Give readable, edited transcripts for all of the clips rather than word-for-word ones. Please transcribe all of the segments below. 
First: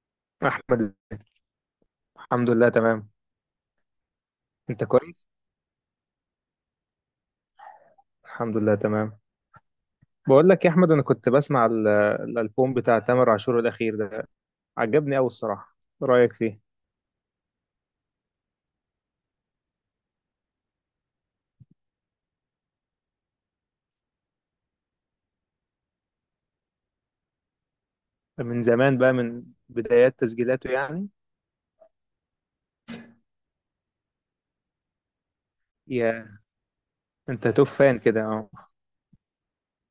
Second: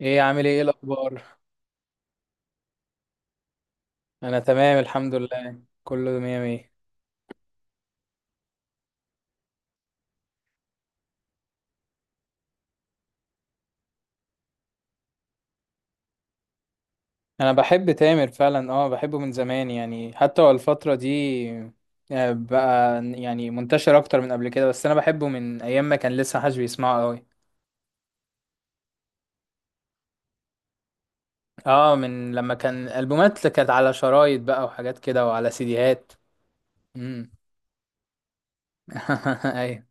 عامل ايه؟ إيه احمد، الاخبار؟ الحمد لله تمام. انا تمام، انت الحمد كويس؟ لله، كله مية مية. الحمد لله تمام. بقول لك يا احمد، انا كنت بسمع الالبوم بتاع تامر عاشور الاخير ده. عجبني قوي الصراحه. إيه رايك فيه؟ انا بحب تامر فعلا، بحبه من زمان، يعني حتى هو الفترة دي بقى يعني منتشر اكتر من قبل كده، بس انا بحبه من ايام ما كان لسه محدش بيسمعه قوي. من زمان بقى، من بدايات تسجيلاته يعني. اه، من لما كان البومات كانت على شرايط بقى وحاجات كده وعلى سيديهات. يا امم. انت توب فان كده اه؟ ايوه.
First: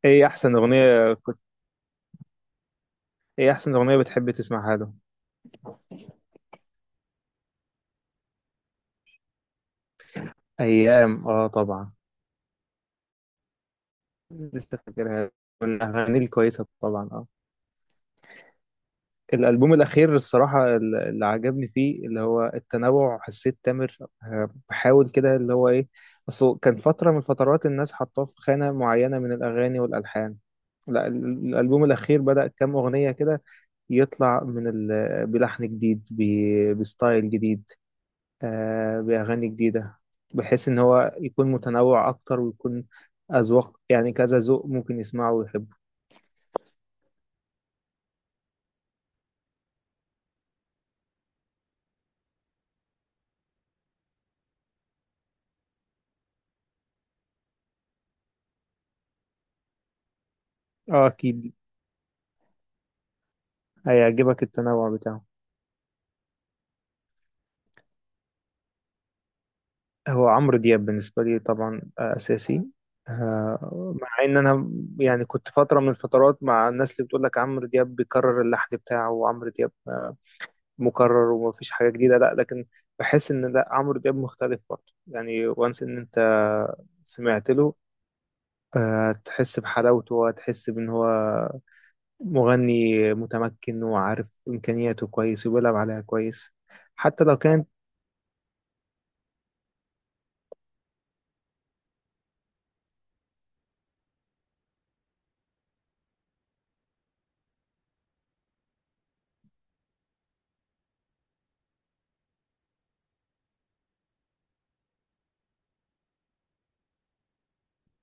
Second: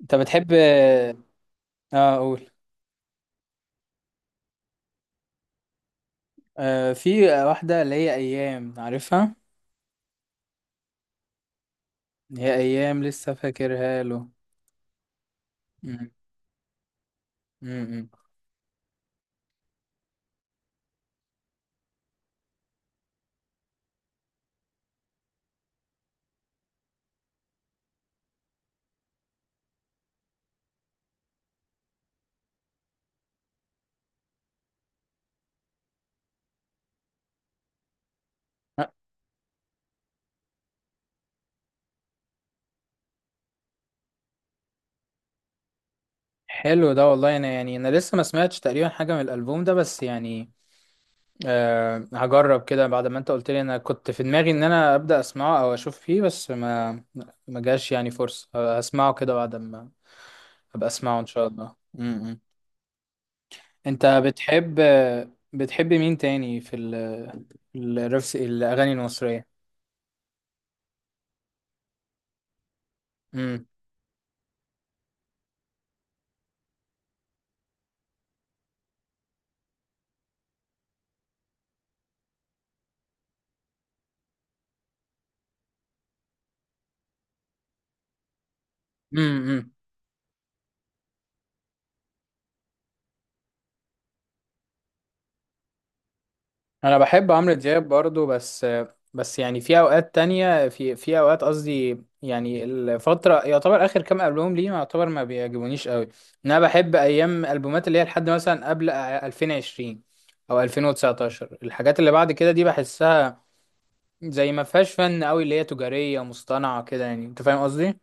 انت ايه بتحب؟ احسن اغنيه؟ اه اقول. ايه احسن اغنيه بتحب تسمعها له؟ في واحدة، اللي هي ايام، عارفها؟ ايام اه طبعا. هي ايام، لسه فاكرها له. لسه فاكرها، أمم. والاغاني الكويسه طبعا اه. أمم. الألبوم الأخير الصراحة اللي عجبني فيه اللي هو التنوع. حسيت تامر بحاول كده اللي هو إيه. أصله كان فترة من الفترات الناس حطاه في خانة معينة من الأغاني والألحان. لا، الألبوم الأخير بدأ كام أغنية كده يطلع من بلحن جديد، بستايل جديد، آه، بأغاني جديدة، بحيث إن هو يكون متنوع أكتر، ويكون أذواق يعني كذا ذوق ممكن يسمعه ويحبه. حلو ده والله، انا يعني لسه ما سمعتش تقريبا حاجه من الالبوم ده، بس يعني، هجرب كده بعد ما انت قلت لي، انا كنت في دماغي ان انا ابدا اسمعه او اشوف فيه، بس ما ما جاش يعني فرصه. هسمعه كده بعد ما ابقى آه اسمعه ان شاء أكيد، الله. امم. انت هيعجبك بتحب التنوع بتاعه. بتحب مين تاني في الرفس الاغاني المصريه؟ هو عمرو دياب بالنسبة لي طبعا آه، أساسي. آه، مع إن أنا يعني كنت فترة من الفترات مع الناس اللي بتقول لك عمرو دياب بيكرر اللحن بتاعه، وعمرو دياب مكرر ومفيش حاجة جديدة. لا، لكن بحس إن لا، عمرو دياب مختلف برضه يعني، وانس إن أنت سمعت له، آه، تحس امم. بحلاوته وتحس بإن هو مغني متمكن وعارف إمكانياته كويس، وبيلعب عليها كويس انا حتى بحب لو عمرو كانت. دياب برضو، بس بس يعني في اوقات تانية، في اوقات قصدي، يعني الفترة، يعتبر اخر كام البوم ليه يعتبر ما بيعجبونيش قوي. إن انا بحب ايام البومات اللي هي لحد مثلا قبل 2020 او 2019. الحاجات اللي بعد كده دي بحسها زي ما فيهاش فن قوي، اللي هي تجارية مصطنعة كده، يعني انت فاهم قصدي؟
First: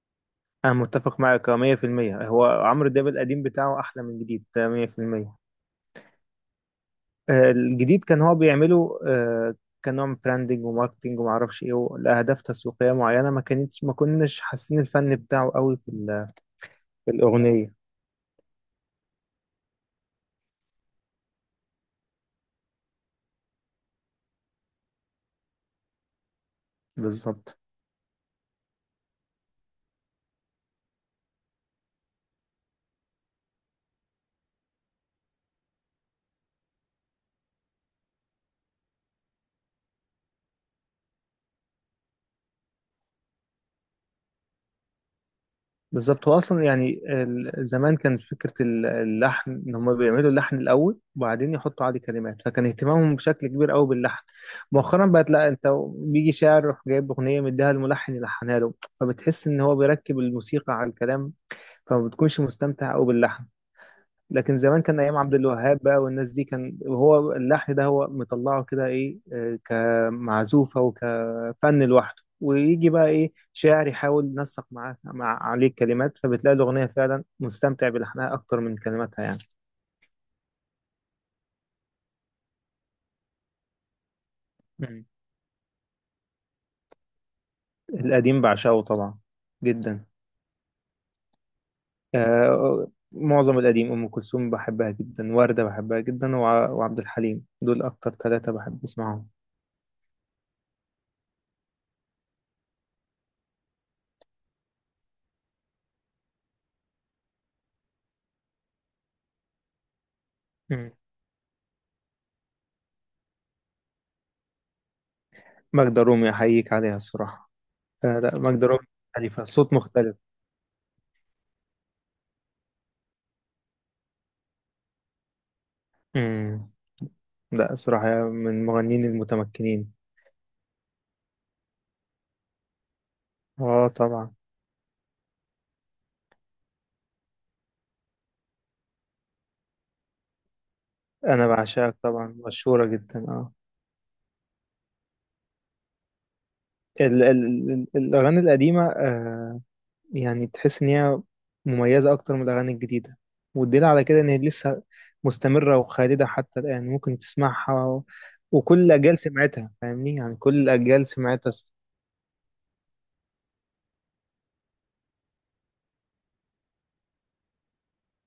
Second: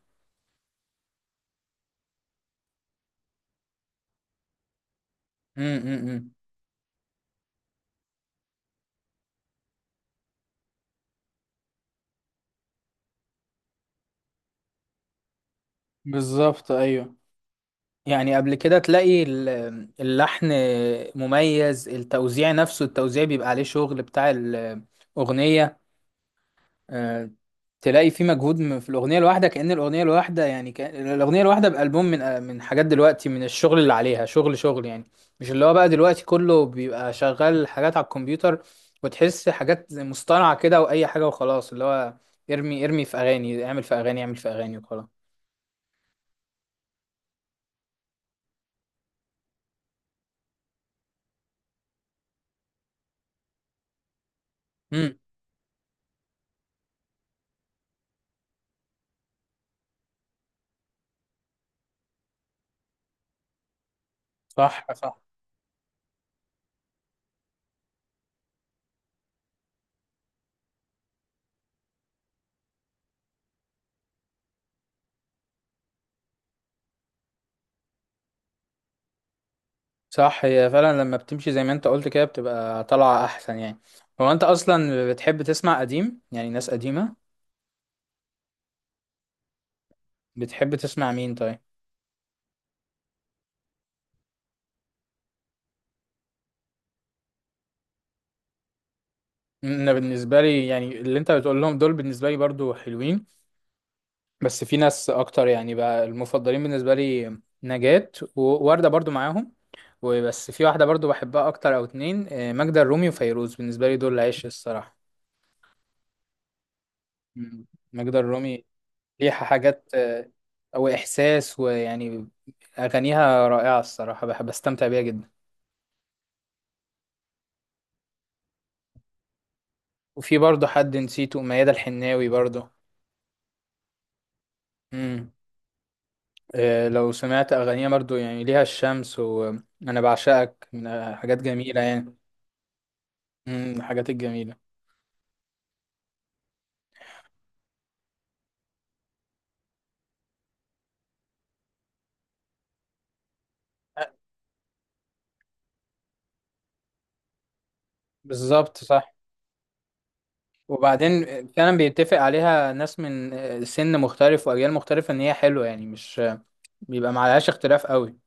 أنا متفق معاك 100%. هو عمرو دياب القديم بتاعه أحلى من الجديد ده 100%. امم، آه، الجديد كان هو بيعمله آه، كنوع من براندنج وماركتنج ومعرفش إيه، لأهداف تسويقية معينة. ما كانتش، ما كناش حاسين الفن بتاعه قوي بالظبط، في ايوه. الأغنية. يعني قبل كده تلاقي اللحن مميز، التوزيع نفسه التوزيع بيبقى عليه شغل بتاع الأغنية. آه، بالظبط. تلاقي في مجهود في الأغنية الواحدة، كأن الأغنية الواحدة بألبوم، من حاجات دلوقتي، من الشغل اللي عليها شغل شغل، يعني مش اللي هو بقى دلوقتي كله بيبقى شغال حاجات على الكمبيوتر، وتحس حاجات زي مصطنعة كده وأي حاجة وخلاص، اللي هو ارمي في أغاني، اعمل في أغاني، اعمل في أغاني، وخلاص. بالظبط، هو اصلا يعني زمان كان فكره اللحن ان هم بيعملوا اللحن الاول وبعدين يحطوا عليه كلمات، فكان اهتمامهم بشكل كبير قوي باللحن. مؤخرا امم. بقت لا، انت بيجي شاعر يروح جايب اغنيه مديها الملحن يلحنها له، فبتحس ان هو بيركب الموسيقى على الكلام، فما بتكونش مستمتع قوي باللحن. لكن زمان صح، كان ايام صح. عبد الوهاب بقى والناس دي، كان هو اللحن ده هو مطلعه كده ايه آه، كمعزوفه وكفن لوحده، ويجي بقى ايه شاعر يحاول ينسق معاه، مع عليه الكلمات، فبتلاقي الاغنيه فعلا مستمتع بلحنها اكتر من كلماتها يعني. صح، هي فعلا لما بتمشي زي ما انت قلت كده بتبقى طالعة احسن، يعني. هو انت مم. اصلا بتحب تسمع قديم؟ يعني ناس قديمة؟ القديم بعشقه طبعا جدا. بتحب تسمع مين طيب؟ آه معظم القديم، ام كلثوم بحبها جدا، ورده بحبها جدا، وعبد الحليم، دول اكتر ثلاثه بحب اسمعهم. انا بالنسبة لي يعني اللي انت بتقول لهم دول، بالنسبة لي برضو حلوين، بس في ناس اكتر يعني بقى المفضلين بالنسبة لي. نجاة ووردة برضو معاهم. وبس في واحدة مم. برضو بحبها اكتر او اتنين، ماجدة الرومي وفيروز، بالنسبة لي دول العيش الصراحة. ماجدة رومي احييك عليها الصراحه. مم. ماجدة آه لا، الرومي، ماجدة رومي ليها مختلفة، صوت حاجات، مختلف. او احساس، ويعني اغانيها رائعه الصراحه، بحب استمتع بيها جدا. امم. لا صراحة من المغنيين المتمكنين. وفي برضه حد نسيته، ميادة الحناوي برضه. اه طبعا. امم. لو سمعت اغانيها برضه يعني ليها الشمس وانا بعشقك، من حاجات انا جميله بعشقك يعني. طبعا مشهورة جدا اه. امم، الحاجات الجميله. ال ال ال الاغاني القديمة آه، يعني تحس ان هي مميزة اكتر من الاغاني الجديدة، والدليل على آه، كده ان هي لسه مستمرة وخالدة حتى الان، ممكن تسمعها بالظبط وكل صح. الاجيال سمعتها، فاهمني يعني كل الاجيال وبعدين سمعتها. فعلا بيتفق عليها ناس من سن مختلف واجيال مختلفه ان هي حلوه، يعني مش بيبقى معلهاش اختلاف قوي.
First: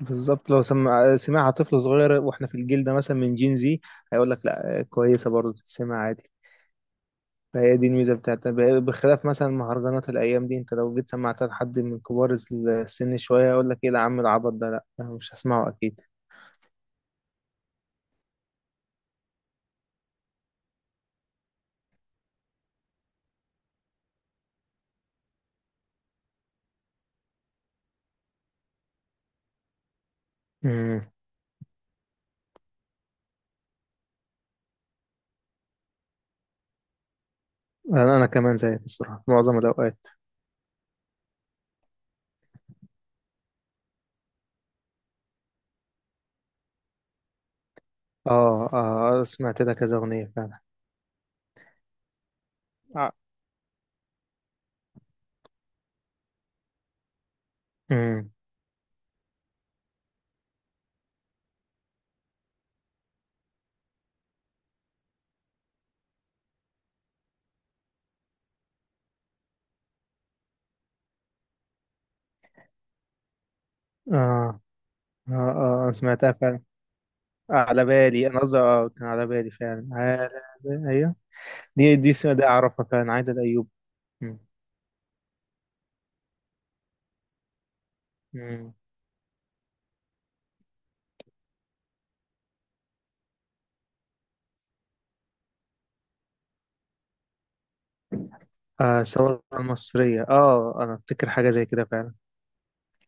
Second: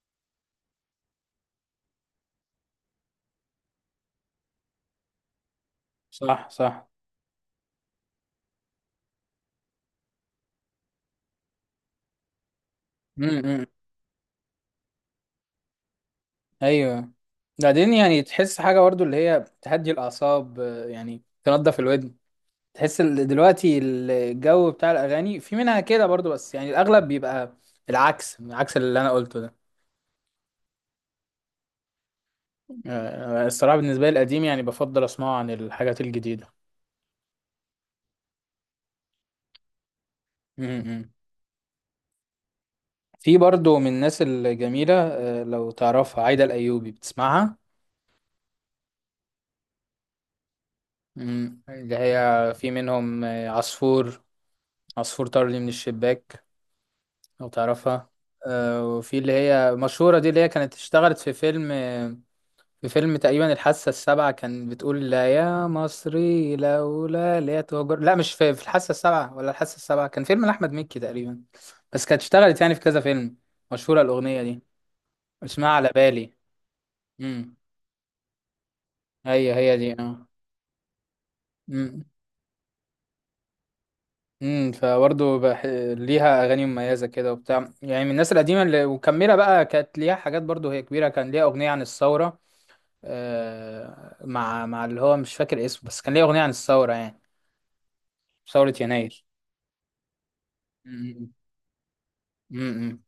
بالظبط، لو سمعها طفل صغير واحنا في الجيل ده مثلا من جين زي، هيقول لك لا كويسه برضه تتسمع عادي. صح، صح. فهي دي الميزه بتاعتها، بخلاف مثلا مهرجانات الايام دي، انت لو جيت سمعتها لحد من كبار السن شويه امم. هيقول لك ايه ده يا عم، العبط ده لا أنا مش هسمعه اكيد. ايوه. بعدين يعني تحس حاجه برضو اللي هي تهدي الاعصاب، يعني تنضف الودن. تحس دلوقتي الجو بتاع الاغاني في منها كده برضو، بس يعني الاغلب بيبقى العكس، عكس اللي انا قلته ده. امم. الصراحه بالنسبه لي القديم يعني بفضل اسمعه عن الحاجات الجديده. انا أنا كمان زيك الصراحه معظم الاوقات. م-م. في برضو من الناس الجميله، لو تعرفها عايده الايوبي، بتسمعها؟ اه اه سمعت لها كذا اغنيه فعلا. اللي هي في اه. منهم عصفور، عصفور طار لي من الشباك. لو تعرفها؟ امم. وفي اللي هي مشهورة دي، اللي هي كانت اشتغلت في فيلم. في فيلم تقريبا الحاسة السابعة، كان بتقول لا يا مصري لولا اللي هي تهجر. لا، مش في الحاسة السابعة، ولا الحاسة السابعة كان فيلم لأحمد مكي تقريبا. بس كانت اشتغلت يعني في كذا فيلم. مشهورة الأغنية اه دي. اسمها اه. على اه بالي. سمعتها فعلا. امم. على بالي، انا قصدي اه كان على بالي هي هي فعلا، دي، اه. على بالي ايوه. دي امم. دي السنة دي أعرفها فعلا، عايدة الأيوب. مم. امم. ليها أغاني مميزة كده وبتاع، يعني من الناس القديمة مم. اللي ومكملة بقى، كانت ليها حاجات برضه هي كبيرة، كان ليها أغنية عن الثورة. مع اللي هو مش فاكر اسمه، بس كان ليه أغنية عن الثورة يعني، ثورة آه يناير. ثورة المصرية اه، أنا أفتكر امم. حاجة زي كده فعلا. امم.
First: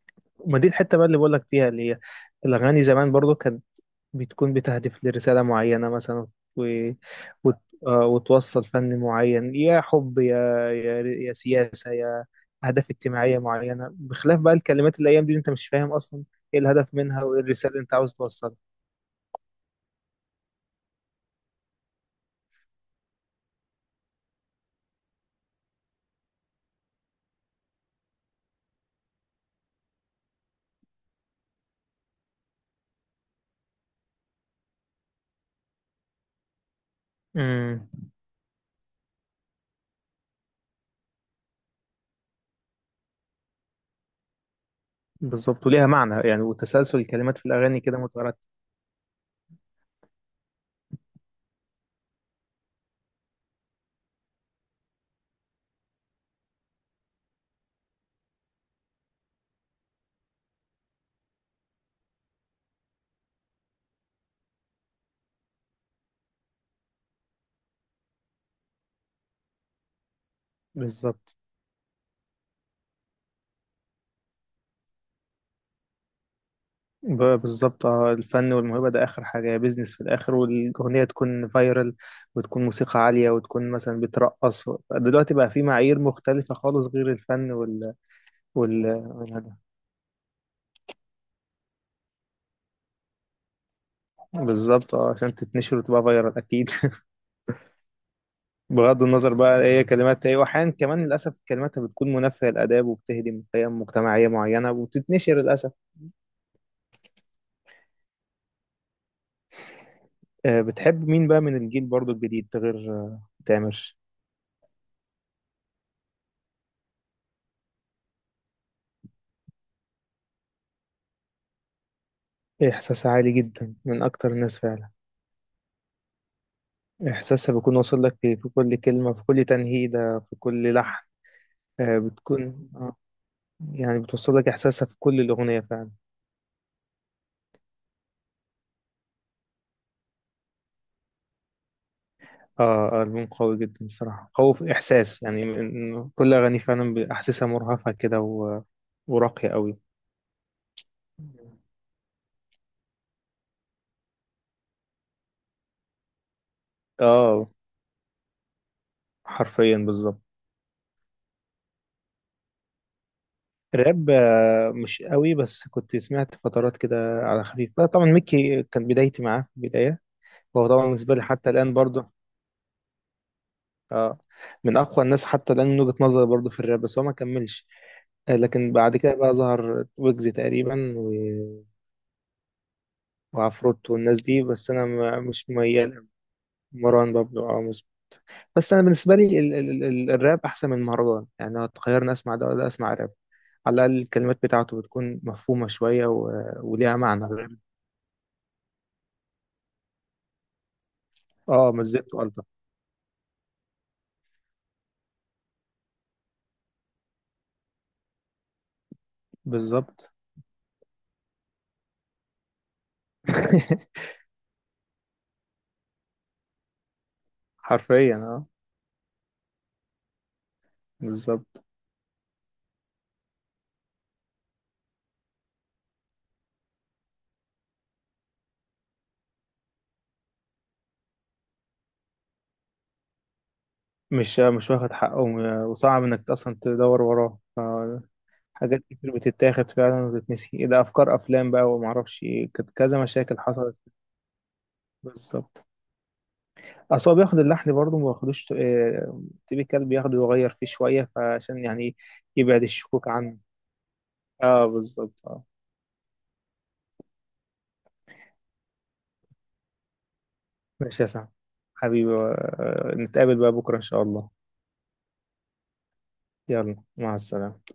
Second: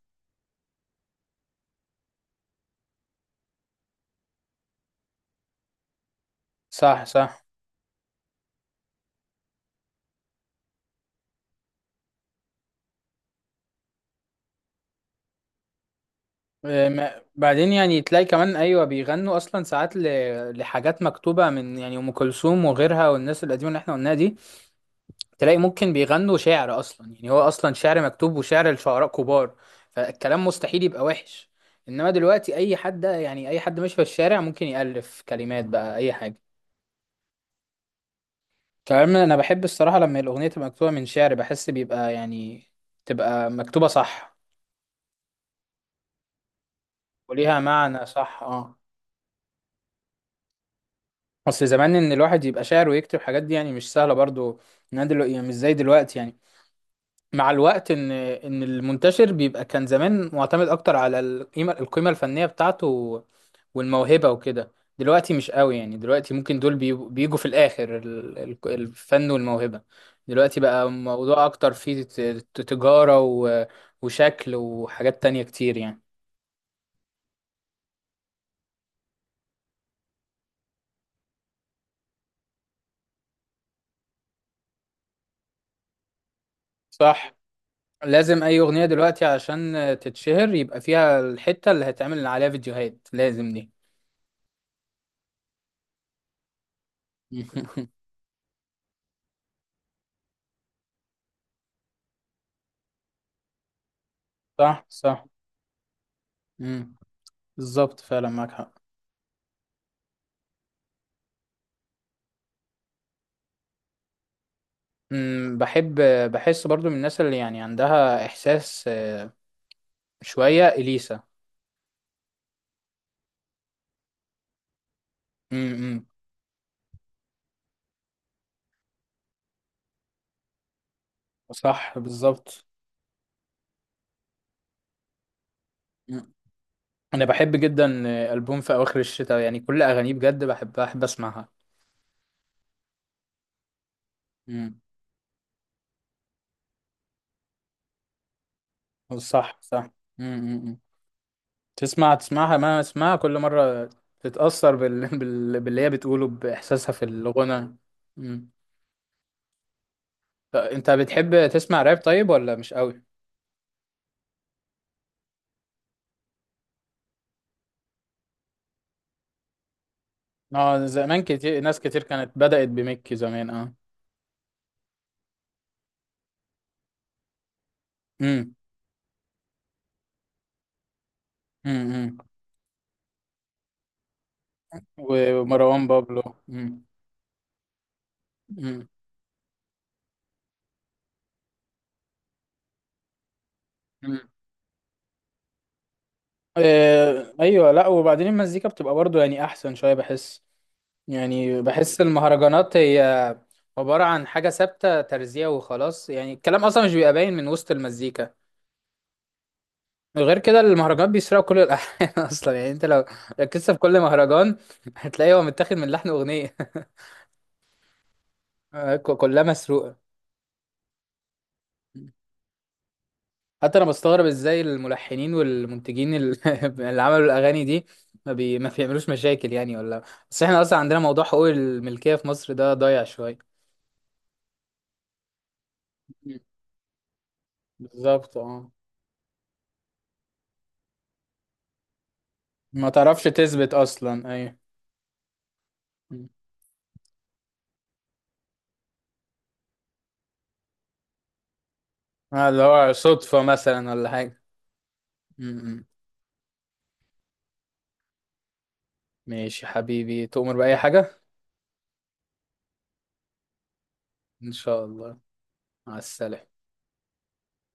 ما دي الحتة بقى اللي بقول لك فيها اللي هي الأغاني زمان برضو كانت بتكون بتهدف لرسالة معينة مثلا و... صح، صح. وت... آه، وتوصل فن معين، يا حب، يا يا سياسة، يا أهداف اجتماعية معينة، بخلاف بقى الكلمات الأيام دي أنت مش فاهم أصلا إيه الهدف منها وإيه بعدين الرسالة اللي أنت يعني عاوز تلاقي توصلها. كمان، أيوة بيغنوا أصلا ساعات لحاجات مكتوبة من، يعني، أم كلثوم وغيرها والناس القديمة اللي احنا قلناها دي. تلاقي ممكن بيغنوا شعر أصلا، يعني هو أصلا شعر مكتوب وشعر لشعراء كبار. فالكلام مستحيل يبقى وحش. إنما دلوقتي أي حد، يعني أي حد ماشي في الشارع، ممكن يألف كلمات بقى أي حاجة. مم. كمان انا بحب الصراحه لما الاغنيه تبقى مكتوبه من شعر، بحس بيبقى يعني تبقى مكتوبه صح، بالظبط، وليها معنى يعني، وتسلسل الكلمات في وليها الأغاني كده معنى، مترتب. صح، اه. اصل زمان، ان الواحد يبقى شاعر ويكتب حاجات دي يعني مش سهله برضو. يعني مش زي دلوقتي يعني. مع الوقت ان المنتشر بيبقى، كان زمان معتمد اكتر على القيمه الفنيه بتاعته والموهبه وكده. دلوقتي مش قوي، يعني دلوقتي ممكن دول بيجوا في الاخر الفن والموهبه. دلوقتي بقى بالظبط. موضوع اكتر فيه تجاره وشكل وحاجات تانية كتير يعني. بالظبط اه، الفن والموهبة ده آخر حاجة، بيزنس في الآخر، والأغنية تكون فايرال، وتكون موسيقى عالية، وتكون مثلا بترقص. دلوقتي بقى في معايير مختلفة خالص غير صح. الفن لازم اي اغنيه دلوقتي والهدف. عشان تتشهر يبقى فيها الحته اللي هتعمل عليها فيديوهات لازم دي. بالظبط اه، عشان تتنشر وتبقى فايرال أكيد بغض النظر بقى ايه كلمات ايه، وأحيانا كمان للأسف كلماتها بتكون منافية للآداب، وبتهدم قيم مجتمعية معينة صح، صح. وبتتنشر للأسف. مم. بالظبط فعلا معاك حق. آه، بتحب مين بقى من الجيل برضو الجديد غير آه، تامر؟ أمم، بحب. بحس برضو من الناس اللي يعني عندها إحساس، شوية، إليسا. إحساس عالي جدا، من أكتر الناس فعلا. أمم. إحساسها بيكون واصل لك في في كل كلمة، في كل تنهيدة، في كل لحن. صح، آه، بالظبط. بتكون آه، يعني بتوصل لك إحساسها في كل الأغنية فعلا. أمم. أنا بحب جدا ألبوم في أواخر الشتاء، يعني كل أغانيه بجد بحبها بحب أسمعها. آه. آه، ألبوم قوي جدا الصراحة، قوي في أمم. إحساس يعني، كل أغاني فعلا بأحساسها مرهفة كده و، وراقية صح، قوي. صح. أمم. أمم. تسمعها ما اسمعها كل مرة. تتأثر باللي هي بتقوله بإحساسها في آه الغنى. أمم. حرفيا بالظبط. طب أنت بتحب تسمع راب طيب، ولا مش قوي؟ راب آه، مش قوي، بس كنت سمعت فترات كده على خفيف. لا طبعا، ميكي كان بدايتي معاه في البداية، وهو طبعا اه، بالنسبة زمان لي حتى كتير، الآن ناس كتير برضه كانت بدأت بميكي زمان، اه. اه من اقوى الناس حتى الان من وجهة نظري برضه في الراب، بس هو ما كملش. آه، أمم. لكن بعد كده بقى ظهر ويجز تقريبا أمم. وعفروت والناس دي، بس انا مش ومروان ميال. بابلو. مم. مروان بابلو او بس انا مم. بالنسبه لي ال ال ال الراب احسن من المهرجان يعني، لو تخيرني اسمع ده ولا اسمع راب، على الاقل مم. الكلمات بتاعته بتكون مفهومه شويه وليها معنى. ايوه، لا وبعدين المزيكا بتبقى برضو يعني احسن شويه، بحس يعني اه بحس مزجته الطف. المهرجانات هي عباره عن حاجه ثابته ترزيع وخلاص، يعني الكلام اصلا مش بيبقى باين من وسط المزيكا. بالظبط. غير كده المهرجانات بيسرقوا كل الالحان. اصلا يعني انت لو ركزت في كل مهرجان، هتلاقيه هو متاخد من لحن اغنيه. حرفيا اه. كلها مسروقه. بالظبط. حتى انا بستغرب ازاي الملحنين والمنتجين اللي عملوا الاغاني دي ما بيعملوش مشاكل يعني، ولا؟ بس احنا اصلا عندنا موضوع حقوق الملكية في مصر ده ضايع شوية. مش واخد حقه وصعب انك مم. اصلا تدور وراه. بالظبط، اه. حاجات كتير بتتاخد فعلا وتتنسي، إيه ده افكار افلام بقى وما اعرفش إيه، كانت ما كذا تعرفش مشاكل تثبت حصلت. اصلا، ايوه. بالظبط. مم. اصل هو بياخد اللحن برضه ما بياخدوش آه، تيبيكال بياخده يغير فيه شويه فعشان يعني اللي يبعد هو الشكوك عنه. صدفة مثلا ولا حاجة. اه بالظبط اه. مم. ماشي حبيبي، تؤمر بأي ماشي يا حاجة. سعد حبيبي، آه، نتقابل بقى بكره ان شاء الله. ان شاء الله. مع السلامة. يلا مع السلامه.